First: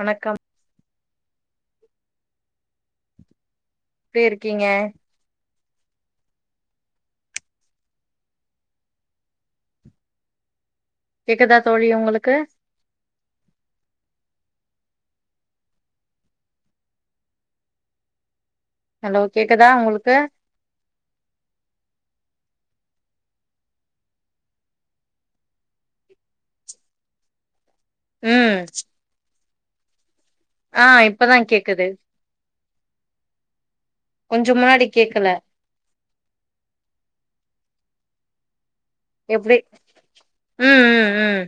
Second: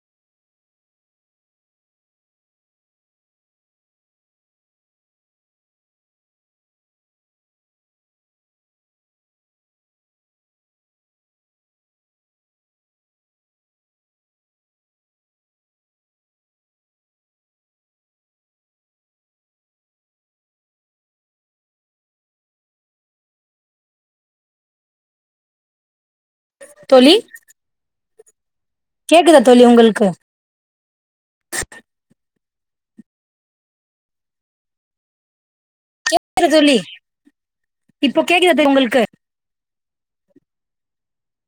வணக்கம் எப்படி இருக்கீங்க கேக்குதா தோழி உங்களுக்கு ஹலோ கேக்குதா உங்களுக்கு தோழி ம் கேக்குதா தோழி உங்கள்க்கு ஆ இப்பதா கேக்குது கொஞ்ச முன்னாடி கேக்கல கேக்குத தோழி இப்போ கேக்குதா [inaudible] உங்கள்க்கு எப்படி ம் ம் ம்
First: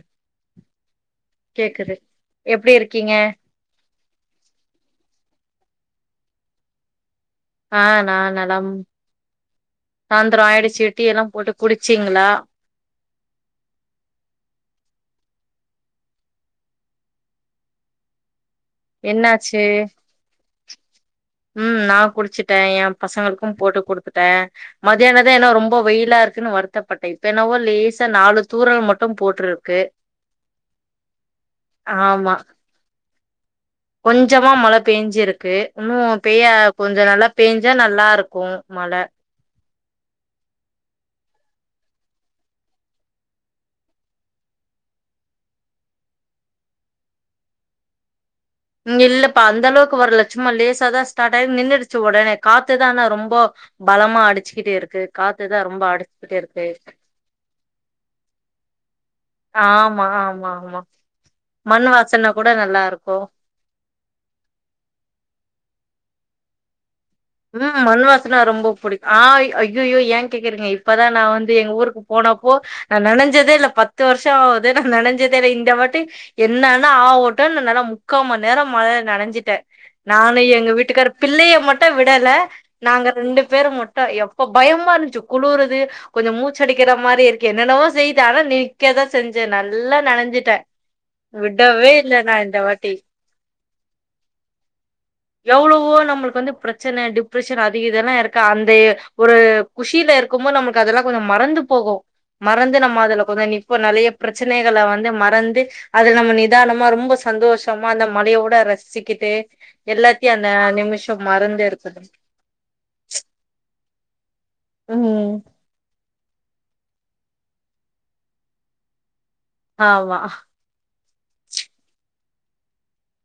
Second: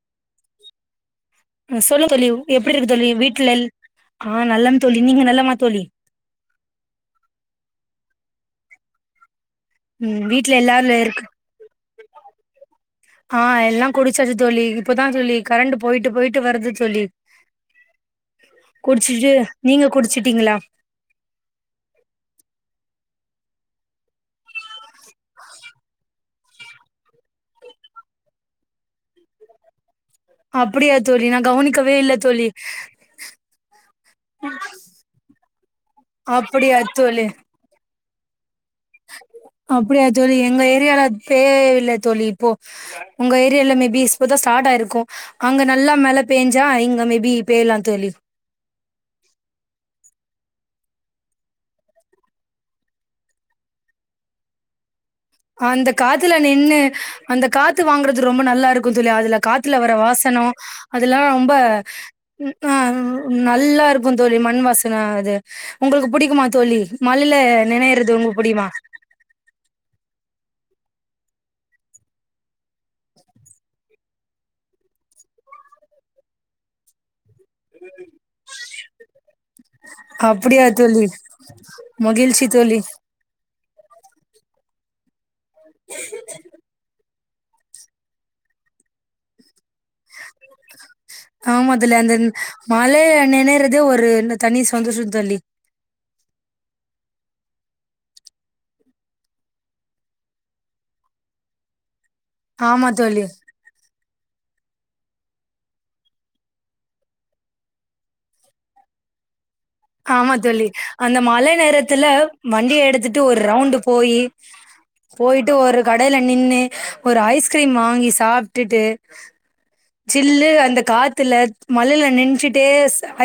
கேக்குது சொல்லு தோழி எப்படி எப்டி இருக்கு தோழி இருக்கீங்க வீட்டுல எல் ஆ நல்லன் தோழி நீங்க நல்லமா தோழி ஆ நா நல்லம் ம் சாந்தரோ வீட்ல ஆய்டுச்சு எல்லாரு டி இருக்கு எல்லாம் போட்டு குடிச்சீங்களா ஆ எல்லா குடிச்சாச்சு தோழி இப்பதா தோழி கரண்டு போயிட்டு போயிட்டு வருது தோழி குடிச்சிட்டு என்னாச்சு நீங்க குடிச்சிட்டீங்களா ம் நா குடிச்சுட்டே எ பசங்களுக்கும் போட்டு குடுத்துட்டே மதியானதே என்ன ரொம்ப வெயிலா இருக்குன்னு வருத்தப்பட்டே இப்ப என்னவோ லேசா நாலு தூரல் மட்டு போட்டிரு கே அப்படியா தோழி நா கவனிக்கவே இல்ல ஆமா தோழி கொஞ்சமா மழ பேஞ்சிருக்கு இன்னு பெய்ய அப்டியா கொஞ்ச தோழி நல்லா பேஞ் சா நல்லா இருக்கு மழ அப்படியா தோழி எங்க ஏரியால பே இல்ல தோழி இப்போ உங்க ஏரியால மேபி இப்பதா ஸ்டார்ட் ஆயிருக்கு அங்க நல்லா மழ பேஞ்சா இங்க மேபி பேயலா தோழி ம் இல்லப்பா அந்தளவுக்கு வரல சும்மா லேசா தா ஸ்டார்ட் ஆய் நின்னுருச்சு உடனே காத்துதா ஆன்னா ரொம்போ பலமா அடிச்சுக்கிட்டே இருக்கு காத்துதா ஆ ரொம்ப அந்த காத்துல்ல அடிச்சுக்கிட்டே இருக்கு நின்னு அந்த காத்து வாங்கறது ரொம்ப நல்லா இருக்கு தோழி அதுல காத்துல வர ஆமா வாசனோ ஆமா ஆமா அதல்லா ரொம்ப மண் வாசன கூட நல்லா இருக்கு நல்லா இருக்கு தோழி மண் வாசன அது உங்களுக்கு புடிக்குமா தோழி மழில ம் மண் நினையிறது உங்க வாசன ரொம்ப புடியுமா புடிக்கு ஆ ஐ அய்யயோ ஏ கேக்குறீங்க இப்பதா நா வந்து எங்க ஊருக்கு போனப்போ நா நனஞ்சதே இல்ல பத்து வருஷோ ஆது நா நனஞ்சதே இல்ல இந்த வாட்டி என்னன்னா ஆவு ட நா நலா முக்காம் மண் நேரம் மழைல் நனஞ்சட்டே நானு அப்படியா எங்க தோழி? வீட்டுக்காரு பிள்ளைய ம விடல மகிழ்ச்சி தோழி. நாங்க ரெண்டு பேரு மட்டு எப்போ பயமா இருந்ச்சு குளுறுது கொஞ்சம் மூச்சடிக்கிற மாரி இருக்கு என்னென்னவோ செய்து ஆனா நி க்கேதா செஞ்சே நல்லா நனைஞ்சுட்டே ஆம்மா தோழி அந்த வாட்டி மழை நினைறதே ஒரு ந்த தனி சந்தோஷொ தோழி எவ்வளவோ நம்மளுக் வந்துப் பிரச்சன டிப்ரஷன் அதிக இதெல்லா இருக் அந்த ஒரு குஷியில இருக்குபோ நமக்கு அதெல்லா கொஞ்சொ மறந்துப் போகுமறந்து ஆமா நம்ம தோழி. அதுல கொஞ்ச நிப்பொ இப்போ நறைய பிரச்சனைகள வந்து மறந்து அது நம்ம நிதானமா ரொம்ப சந்தோஷமா அந்த மலையோட ரசிச்சிக்கிட்டு எல்லாத்தியு அந்த நிமிஷொ மறந்துஇருக் இதுல வண்டிய எடுத்துட்டு ஒரு ரவுண்ட் போயி ம் போயிட்டு ஒரு கடைல நின்னு ஒரு ஐஸ்கிரீம் வாங்கி சாப்ட்டுட்டு ஆமா ஜில்லு அந்த காத்துல மழைல நென்ச்சுட்டே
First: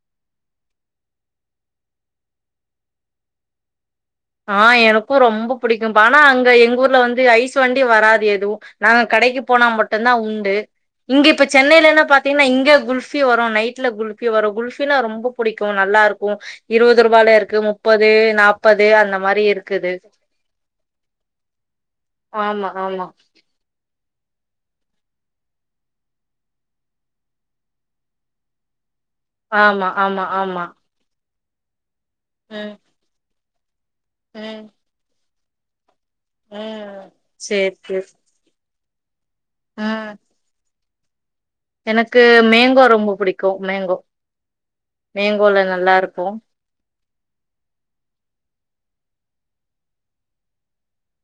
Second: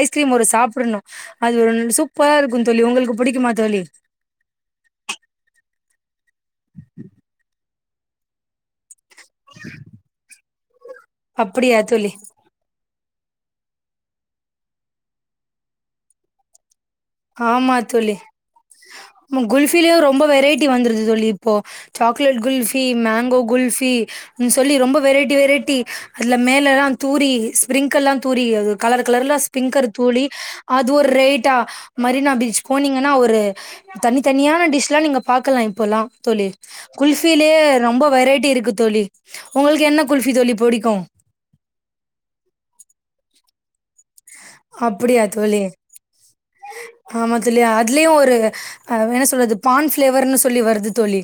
ஐஸ்கிரீம் ஒரு சாப்பிடணு அது ஒன் சூப்பரா இருக்கு தோழி உங்கள்க்கு புடிக்குமா தோழி ஆ எனக்கு ரொம்ப புடிக்கும்ப்பா ஆனா அங்க எங்க ஊர்ல வந்து ஐஸ்வண்டி வராது எதுவு நாங் கடைக்கு போனா மட்டுந்தா உண்டு இங்க இப்ப அப்படியா சென்னையிலன்ன தோழி பாத்தீங்கன்னா இங்க குல்ஃபி ஃபி வரு நைட்ல குல்ஃபி வரு குல்ஃபினா ரொம்ப புடிக்கு நல்லாருக்கு இருவது ரூபால இருக்கு முப்பது நாப்ப ம் குல்ஃபிலியு ரொம்ப வெரைட்டி வந்துருது தோழி இப்போ சாக்லே்ட் ஆமா குல்ஃபி ஆமா மேங்கோ குல்ஃபி ம் சொல்லி ரொம்ப வெரைட்டி வெரைட்டி அதுல மேலல்லா தூரி ஸ்பிரிங்கள்ல்லா தூரி அது கலர் கலர்ல ஸ்பிங்கர் ஆமா தூலி ஆமா ஆமா அது ஒரு ரேய்ட்டா மரினாபீச் ம் போனீங்க நா ஒரு ம் தனித்தனியான டிஷ்லா நீங்க பாக்கலா இப்போல்லா தோழி ம் குல்ஃபிலே சேரி ரொம்ப சேரி வெரைட்டி இருக்கு தோழி உங்கள்க்கு என்ன ம் குல்ஃபி தோழி புடிக்கூ எனக்கு மேங்கோ ரொம்ப புடிக்கு மேங்கோ மேங்கோல்ல நல்லாருக்கு ஆம்மா தோழி அதுலியு ஒரு அ என்ன சொல்றது பான் ஃபிளேவர்ன்னு சொல்லி வர்து தோழி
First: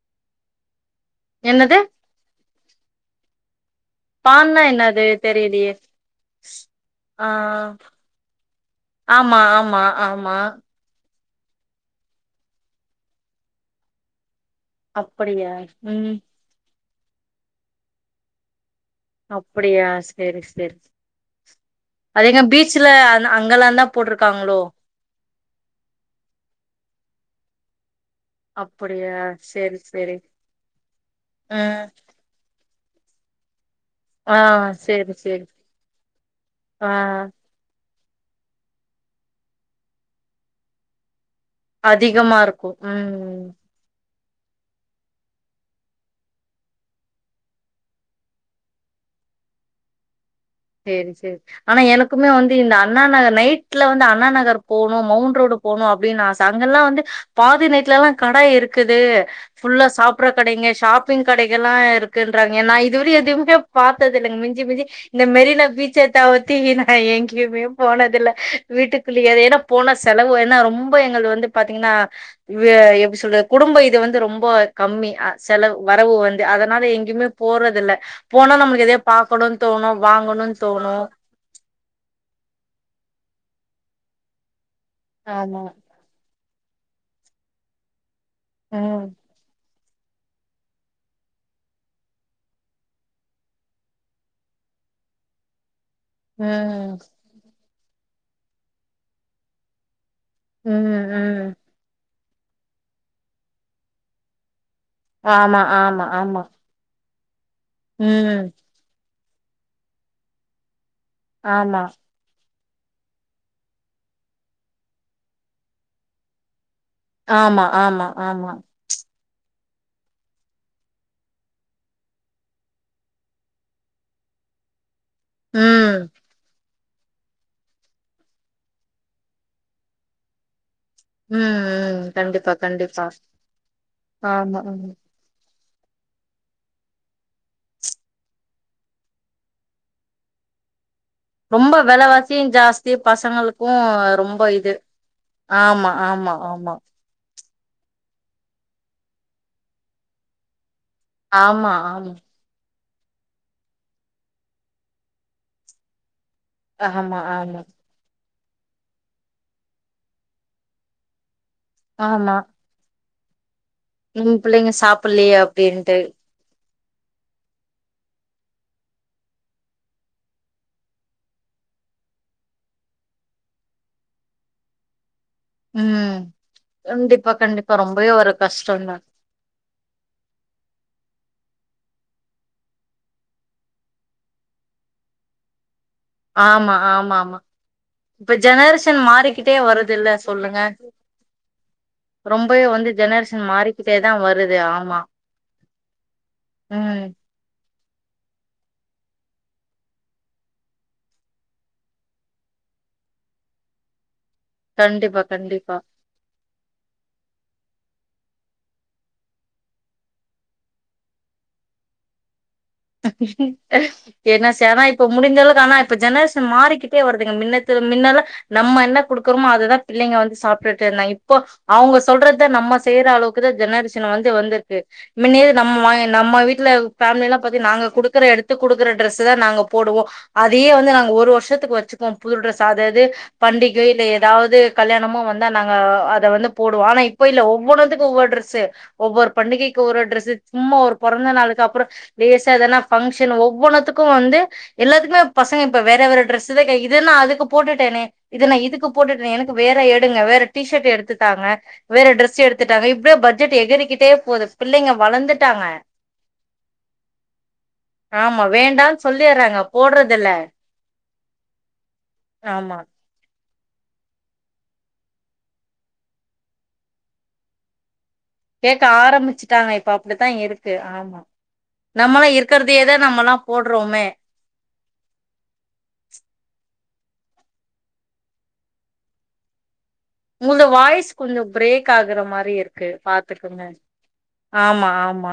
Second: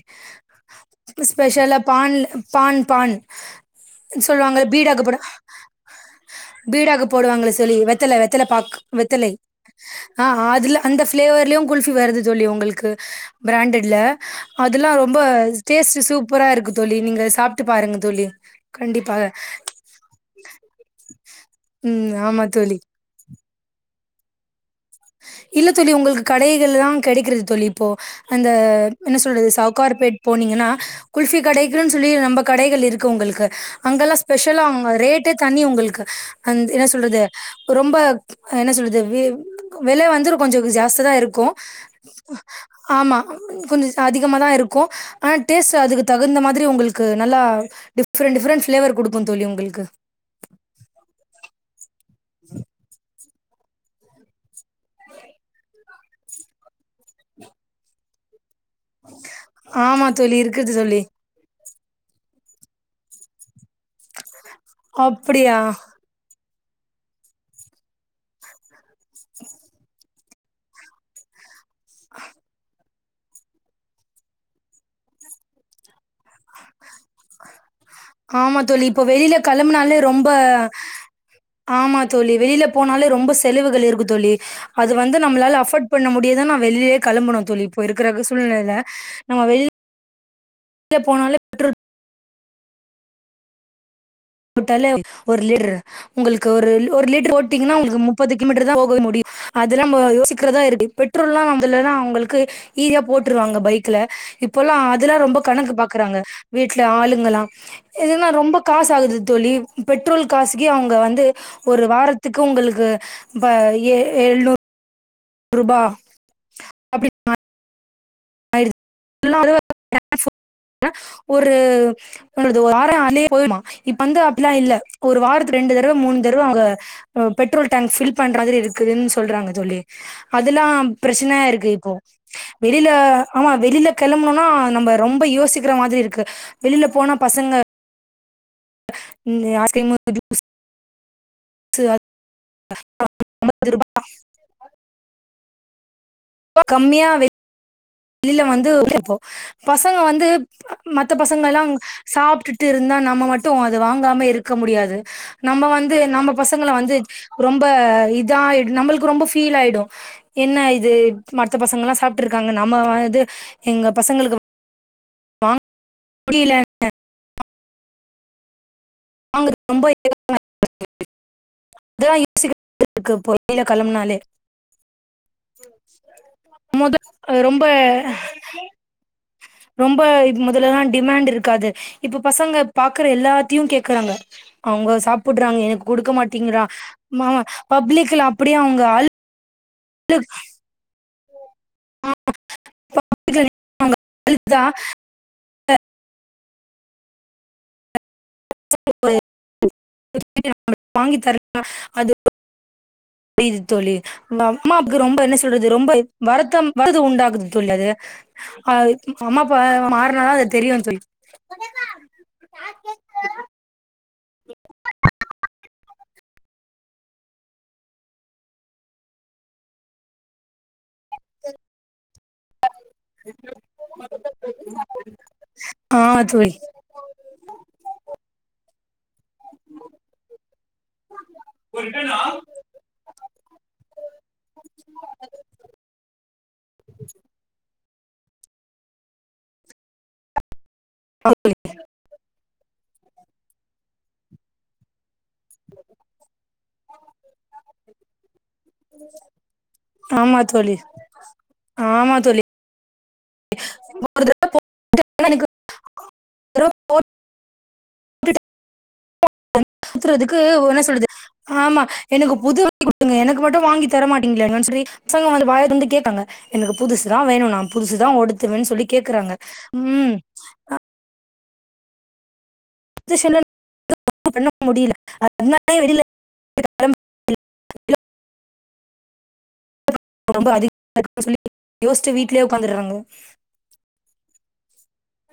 என்னது ஸ்பெஷல்லா பான்ல பான் பான் சொல்லுவாங்க பான்னா பீடாக்கு என்னது போட தெரியலையே பீடாக்கு ஆ போடுவாங்கள தோழி வெத் வெத்தல வெத்தல பாக்கு வெத்தலை ஆமா ஆமா ஆ ஆமா அதுல அந்த ஃப்ளேவர்லியு குல்ஃபி வருது தோழி உங்கள்க்கு பிராண்டட்ல்ல அதுல்லா ரொம்ப அப்படியா டேஸ்ட் ம் சூப்பரா இருக்கு தோழி நீங்க சாப்ட்டு பாருங்க தோழி கண்டிப்பாக அப்புடியா சேர் சேரி ம் அதுஎங்க ஆமா தோழி பீச்சுல நா அங்கல்லாதா போட்ருக்காங்களோ இல்ல தோழி உங்கள்க்கு கடைகள்லதா கடைக்கறது தோழி இப்போ அந்த அப்படியா என்ன சொல்றது சேரி சேரி சவுகார்பேட் போனீங்கன்னா குல்ஃபி ம் கடைக்குன்னு சொல்லி நம்ப கடைகள் இருக்கு உங்கள்க்கு அங்கல்லா ஆ ஸ்பெஷலா அங்க சேரி ரேட்டே சேரி தணி உங்களுக்கு அந் என்ன ஆ சொல்றது ரொம்ப என்ன சொல்றது வி விலை வந்து கொஞ்சொ ஜாஸ்தியாதா இருக்கு அதிகமா இருக்கு ஆம்மா ம் கொஞ்சொ அதிகமதா இருக்கூ ஆனா டேஸ்ட் அதுக்குதகுந்த மாதிரி உங்களுக்கு நல்லா டிஃப்ரெண்ட் டிஃப்ரெண்ட் ஃபிளேவர் குடுக்கு தோழி உங்குள்க்கு சேரி சேரி ஆனா எனக்குமே வந்து இந்த அண்ணா நகர் நைட்ல வந்து அண்ணா நகர் போணும் மௌன்ட்ரோடு போணு அப்டின்னு ஆச அங்கல்லா வந்து பாதி நைட்லஎல்லா கட இருக்குது ஃபுல்லா ஆமா சாப்புட்ற தோழி கடைங்க இருக்குது தோழி ஷாப்பிங் கடைகள்ல்லா இருக்குன்றாங்க நா இதுவரை எதுவுமே பாத்ததில்லிங் மிஞ்சி மிஞ்சி இந்த அப்டியா மெரினா பீச்ச தவுத்தி நா எங்கியுமே போனதில்ல வீட்டுக்குள்ளியே தா ஏன்னா போன செலவு ஏன்னா ரொம்ப எங்கள்து வந்து பாத்தீங்ன்னா அ எப்டி சொல்றது குடும்போ இது வந்து ரொம்போ கம்மி செலவு வரவு வந்து அதனால எங்கேயுமே போறதுல்ல போனா ஆமா நம்மளுக்கு தோழி. எதே இப்போ வெளில பாக்கணும்னு கெளம்புனாலே தோணும் ரொம்ப ஆமா தோழி வெளியில போனாலே ரொம்ப செலவுகள் இருக்கு தோழி அது வந்து நம்ளால ஆமா அஃபர்ட் பண்ண முடியாதனல நா வெளியிலயே கெளம்புனே தோழி இப்போ இருக்கிற சூழ்நிலைல ம் நம்ம வெளிய வெளிய போனாலே பெட்ரோல் போட்டாலே ஒரு லிட்ரு உங்களுக்கு ஒரு ம் ஒரு லிட்ர் ஓட் போட்டிங்கினா உங்களுக்கு முப்பது கிலோமீட்டர் தா போக முடியும் அதெல்லாம் யோசிக்கிறதா இருக்கு ம் பெட்ரோல் ம் நம் இல்லனா அவுங்களுக்கு ஈஸியா போட்டுருவாங்க பைக்ல இப்ல்லாம் இதெல்லாம் ரொம்ப ஆமா கணக்கு ஆமா பாக்குறாங்க ஆமா வீட் ல ஆளுங்கலாம் இதுன்னா ம் ரொம்ப காசு ஆகுது தோழி பெட்ரோல் காசுக்கே அவுங்க வந்து ஆமா ஒரு வாரத்துக்கு உங்களுக்கு ப ஏழுஏழுநூறு ரூபா ஆமா ஆமா ஆமா [unintelligible] ஒரு றது ஒரு வாரோம் ஆதுலேயே போய்ருமா இப்ப வந்து அப்லா இல்ல ஒரு வாரத்து ரெண்டு தடவ ம் மூணு தடவ அவுங்க பெட்ரோல் டேங்க் ஃபில் பண்ற மாரி இருக்குதுன் சொல்றாங்க தோழி அதுல்லாம் ம் பிரச்சனையா இருக்கு இப்போ ம் கண்டிப்பா வெளியில கண்டிப்பா ஆமா வெளியில கெளம்பணும்னா ஆமா ஆமா நம்ம ரொம்ப யோசிக்கிற மாதிரி இருக்கு வெளியில போனா பசங்க நீங்க யார்ட்டயும் உம் [unintelligible] ரொம்ப வெலவாசியும் ஜாஸ்தி முப்பது பசங்களுக்கும் ரொம்ப இது ஆமா ஆமா [unintelligible] ஆமா கம்மியா வே வெளில வந்து வப்போ பசங்க வந்து மத்த பசங்க எல்லா ஆமா ஆமா சாப்ட் த்து இருந்தா நம்ம மட்டும் அது வாங்காம இருக்க முடியாது நம்ம வந்து நம்ம பசங்கள வந்து ஆமா ஆமா ரொம்ப இதா ஆயிடும் நம்மளுக்கு ரொம்ப ஃபீல் ஆயிடும் என்ன இது மத்த பசங்க எல்லாம் சாப்ட்டு ஆமா இருக்காங்க நம்ம இது எங்க பசங்களுக்கு ம் பிள்ளைங்க சாப்டலயே அப்டின்ட்டு புரியல அவங்களுக்கு ரொம்ப [unintelligible] இதல்லாம் யோசிக்க [unintelligible] இருக்கு இப்ப வெளில கெளம்புனாலே ம் மொத கண்டிப்பா ரொம்ப கண்டிப்பா ரொம்பவே ஒரு கஷ்டந்தா ரொம்ப முதலலா டிமாண்ட் இருக்காது இப்ப பசங்க பாக்கற எல்லாத்தையு கேக் க்குறாங்க அவுங்க சாப்புறாங்க எனக் குடுக்க மாட்டேங்கிறா ஆமா ஆமா மா ஆமா பப்ளிகல அப்டியே அவுங்க அல் கிட்டே வருதுல்ல சொல்லுங்க ரொம்பவே வந்து ஜெனரேஷன் பப்ளிக்ல மாறிக்கிட்டே தா வருது அழுதா ஆமா உம் [unintelligible] வாங்கி தர அது புரியிது தோழி மேம் அம்மாவுக்கு ரொம்ப கண்டிப்பா என்ன சொல்றது கண்டிப்பா ரொம்ப வருத்தம் வருத்தத உண்டாக்குது தோழி அது அ அம்மாப்ப மாறுனா தா அது தெரியும் தோழி என்ன சேனா இப்ப முடிஞ்ச அளவுக்கு ஆனா இப்ப ஜெனரேஷன் மாறிக்கிட்டே வருதுங்க மின்னது மின்னல்லா நம்ம என்ன குடுக்கறோமோ அததா பிள்ளைங்க வந்து சாப்ட்டுட்டு இருந்தாங்க இப்போ அவுங்க சொல்றத நம்ம செய்ற அளவுக்கு தா ஜெனரேஷன் வந்து வந்திருக்கு முன்னே நம்ம ஆ நம்ம தோழி வீட்ல ஃபேமில எல்லா பத்தி நாங்க குடுக்கற எடுத்து குடுக்கற ட்ரெஸ் தா நாங்க போடுவோ அதயே வந்து நாங்க ஒரு வருஷத் துக்கு வச்சுக்குவோம் புது ட்ரெஸ் அது அது பண்டிகை இல்ல ஏதாவது கல்யாணமு வந்தா நாங்க அத வந்து போடுவோ ஆனா இப்போ இல்ல ஒவ்வொன்னு வந்து ஒவ்வொரு டிரெஸ்ஸு ஒவ்வொரு பண்டிகைக்கு ஒரு டிரெஸ்ஸு சும்மா ஒரு பொறந்த நாளுக்கு அப்புற லேசா தான ஃபங்க்ஷன் ஒவ்வொன்னுத்துக்கு வந்து எல்லாத்துக்குமே பசங்க இப்ப வேற வேற டிரெஸ்ஸு தா இதுன்ன அதுக்கு போட்டுட்டேன்னே இது நா இதுக்கு போட்டுட்டேனே எனக்கு வேற ஆ தோழி எடுங்க ஆமா வேற டி தோழி ஷர்ட் எடுத்து தாங்க வேற ஆமா ட்ரெஸ் தோழி எடுத் து தாங்க இப்டியே பட்ஜெட் எகிரிக்கிட்டே ஒரு போகுது தடவ பிள்ளைங்க வளந்துட்டாங்க ரோ போ ஆமா வேண்டான்னு [inaudible] சொல்லிறாங்க போடுறதில்ல பாக்குறதுக்கு என்ன சொல்லுது ஆமா எனக்கு புது ஆமா குடுங்க எனக்கு மட்டு வாங்கி தரமாட்டிங்கங்களாங்கன் சொல்லி பசங்க வந்து வாய தொறந்து கேப்பாங்க எனக்கு புதுசுதா வேணு நா புதுசுதா ஒடுத்துவேன்னு சொல்லி கேக்குறாங்க ம் இங்கு ஆமா நம்மள்லா இருக்கறதையே தா நம்மள்லா போட்றோமே முட்டு பண்ண முடியல அதனாலே வெளில [inaudible] ரொம்ப உங்களோட அதிகமா வாய்ஸ் இருக்குன்னு சொல்லி கொஞ்சோ பிரேக் யோசிச்சு ஆகுற வீட்லயே மாரி இருக்கு உக்காந்துடுறாங்க பாத்து க்குங்க ஆமா ஆமா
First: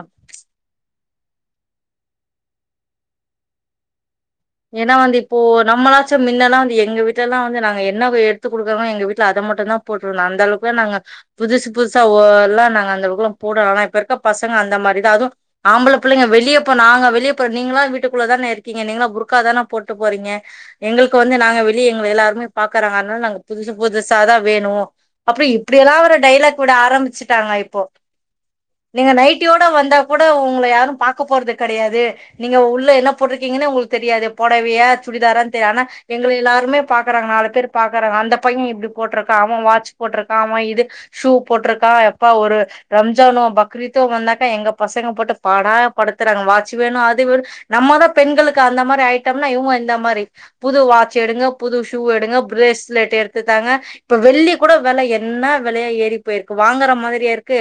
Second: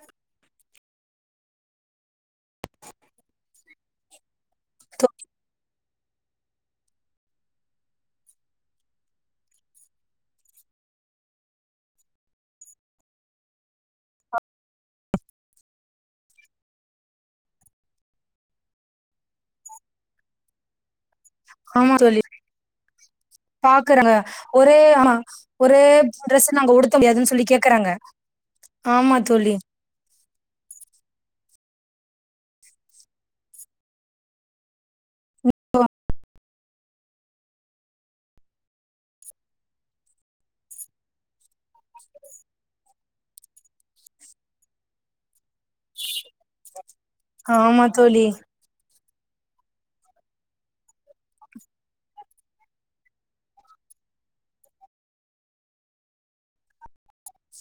ஏனா வந்து இப்போ நம்மளா ச்சே மின்னெல்லா வந்து எங்க வீட்டுலல்லா வந்து நாங்க என்ன வ எடுத்து குடுக்கறாங்களோ எங்க வீட்ல அத மட்டுந்தா போட்டுருந்தோ அந்தளவுக்கு தா நாங்க புதுசு புதுசா ஓ எல்லா நாங்க அந்த அளவுக்கெல்லா போடல ஆனா இப்ப இருக்க பசங்க அந்த மாரிதா அதுவு ஆம்புள புள்ளைங்க வெளிய போ நாங்க வெளிய போறோ நீங்கள்லா வீட்டுக்குள்ள தான இருக்கீங்க நீங்களா புர்க் கா தான போட்டு போறீங்க எங்களுக்கு வந்து நாங்க வெளிய ஆமா எங்கள தோழி எல்லாருமே பாக்குறாங்க அதனால நாங்க புதுசு பாக்குறாங்க புதுசா தா வேணு ஒரே ஆமா அப்புறோ ஒரே இப்டியெல்லா வேற ட்ரெஸ் டைலாக் விட நாங்க உடுத்த முடியாதுன்னு சொல்லி ஆரம்பிச்சிட்டாங்க இப்போ கேக்குறாங்க நீங்க ஆமா தோழி நைட்டியோட வந்தா கூட உங்கள யாரு பாக்கப் போறது கெடையாது நீங்க உள்ள என்ன போட்டிருக்கீங்கன்னே உங்களுக் தெரியாது பொடவையா சுடிதாரான் தெ ஆனா எங்கள எல்லாருமே பாக்கறாங்க நாலு பேர் பாக்கறாங்க அந்த பையே இப்டி போட்ருக்கா அவே வாட்ச் போட்ருக்கா அவெ இது ஷூ போட்ருக்கா எப்பா ஒரு ரம்ஜானோ பக்ரீத்தோ வந்தாக்கா எங்க பசங்க போட்டு பாடா படுத்துறாங்க வாச்சி வேணு அத் து வேணு ஆமா நம்மதா தோழி பெண்களுக்கு அந்த மாரி ஆய்ட்டோம்னா இவுங்க இந்த மாரி புது வாட்ச் எடுங்க புது ஷூ எடுங்க பிரேஸ்லெட் எடுத்து தாங்க இப்ப வெள்ளி கூட வெல என்ன வெலையா ஏறி போயிருக்கு வாங்கற மாரியா இருக்கு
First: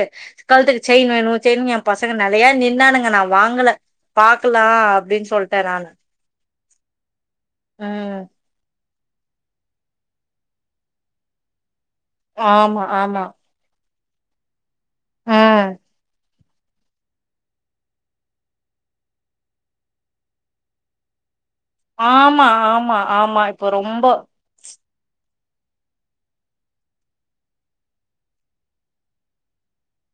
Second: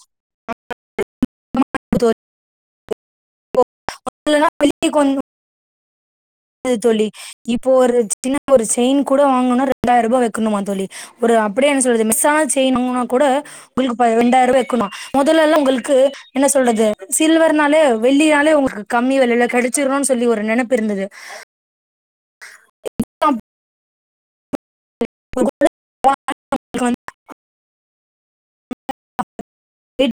கழுத்துக்கு செயின் வேணு செயின் ஏ பசங்க தோழி நெலையா நின்னானுங்க நா வாங்கல பாக்கலா அப்டின் சொல்ட்டே நானு க்காது தோழி இப்போ ஒரு ம் சின்ன ஒரு செயின் கூட வாங்கனுனா ரெண்டாயிரோ ரூபா வக்கணுமா தோழி ஒரு அப்படியே என்ன சொல்றது மிக்ஸான செயின் ஆமா வாங்குனா ஆமா கூட பில்க்கு ப ரெண்டாயிரூவா வக்கணு முதல்லெல்லா ம் உங்களுக்கு என்ன சொல்றது சில்வர்னாலே வெள்ளினாலே உங்களுக் கு கம்மி வெலைல கெடச்சிருன் சொல்லி ஒரு நெனப்பு இருந்தது ஆமா ஆமா அப்ப ஆமா இப்போ ரொம்ப [inaudible]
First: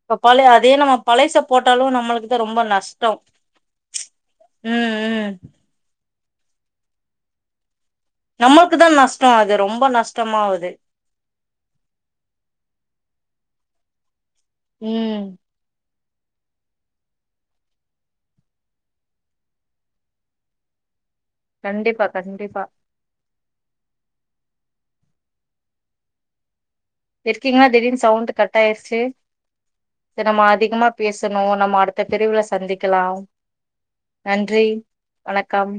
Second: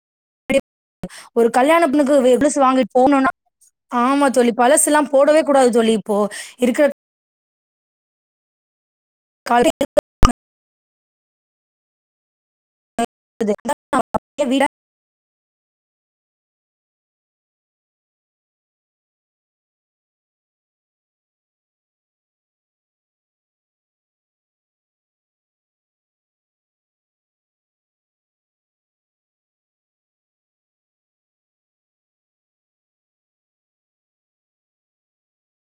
இப்ப பழைய அதே நம்ம பழைச ஒரு கல்யாண போட்டாலு பொண்ணுக்கு வெ நம்மளுக்குதா ரொம்ப கொலுசு வாங்கிட்டு நஷ்டோ போணுனா ஆமா தோழி ம் பழசுல்லா ம் போடவே கூடாது தோழி இப்போ இருக்கற நம்மளுக்கு தா நஷ்டோ அது ரொம்ப நஷ்டமாவுது [inaudible] வீடா ம் கண்டிப்பா கண்டிப்பா இருக்கீங்களா திடீர்னு சவுண்டு கட் ஆய்டிச்சி சேர் நம்ம அதிகமா பேசணு நம்ம அடுத்த பிரிவுல சந்திக்கலாம் நன்றி வணக்கம்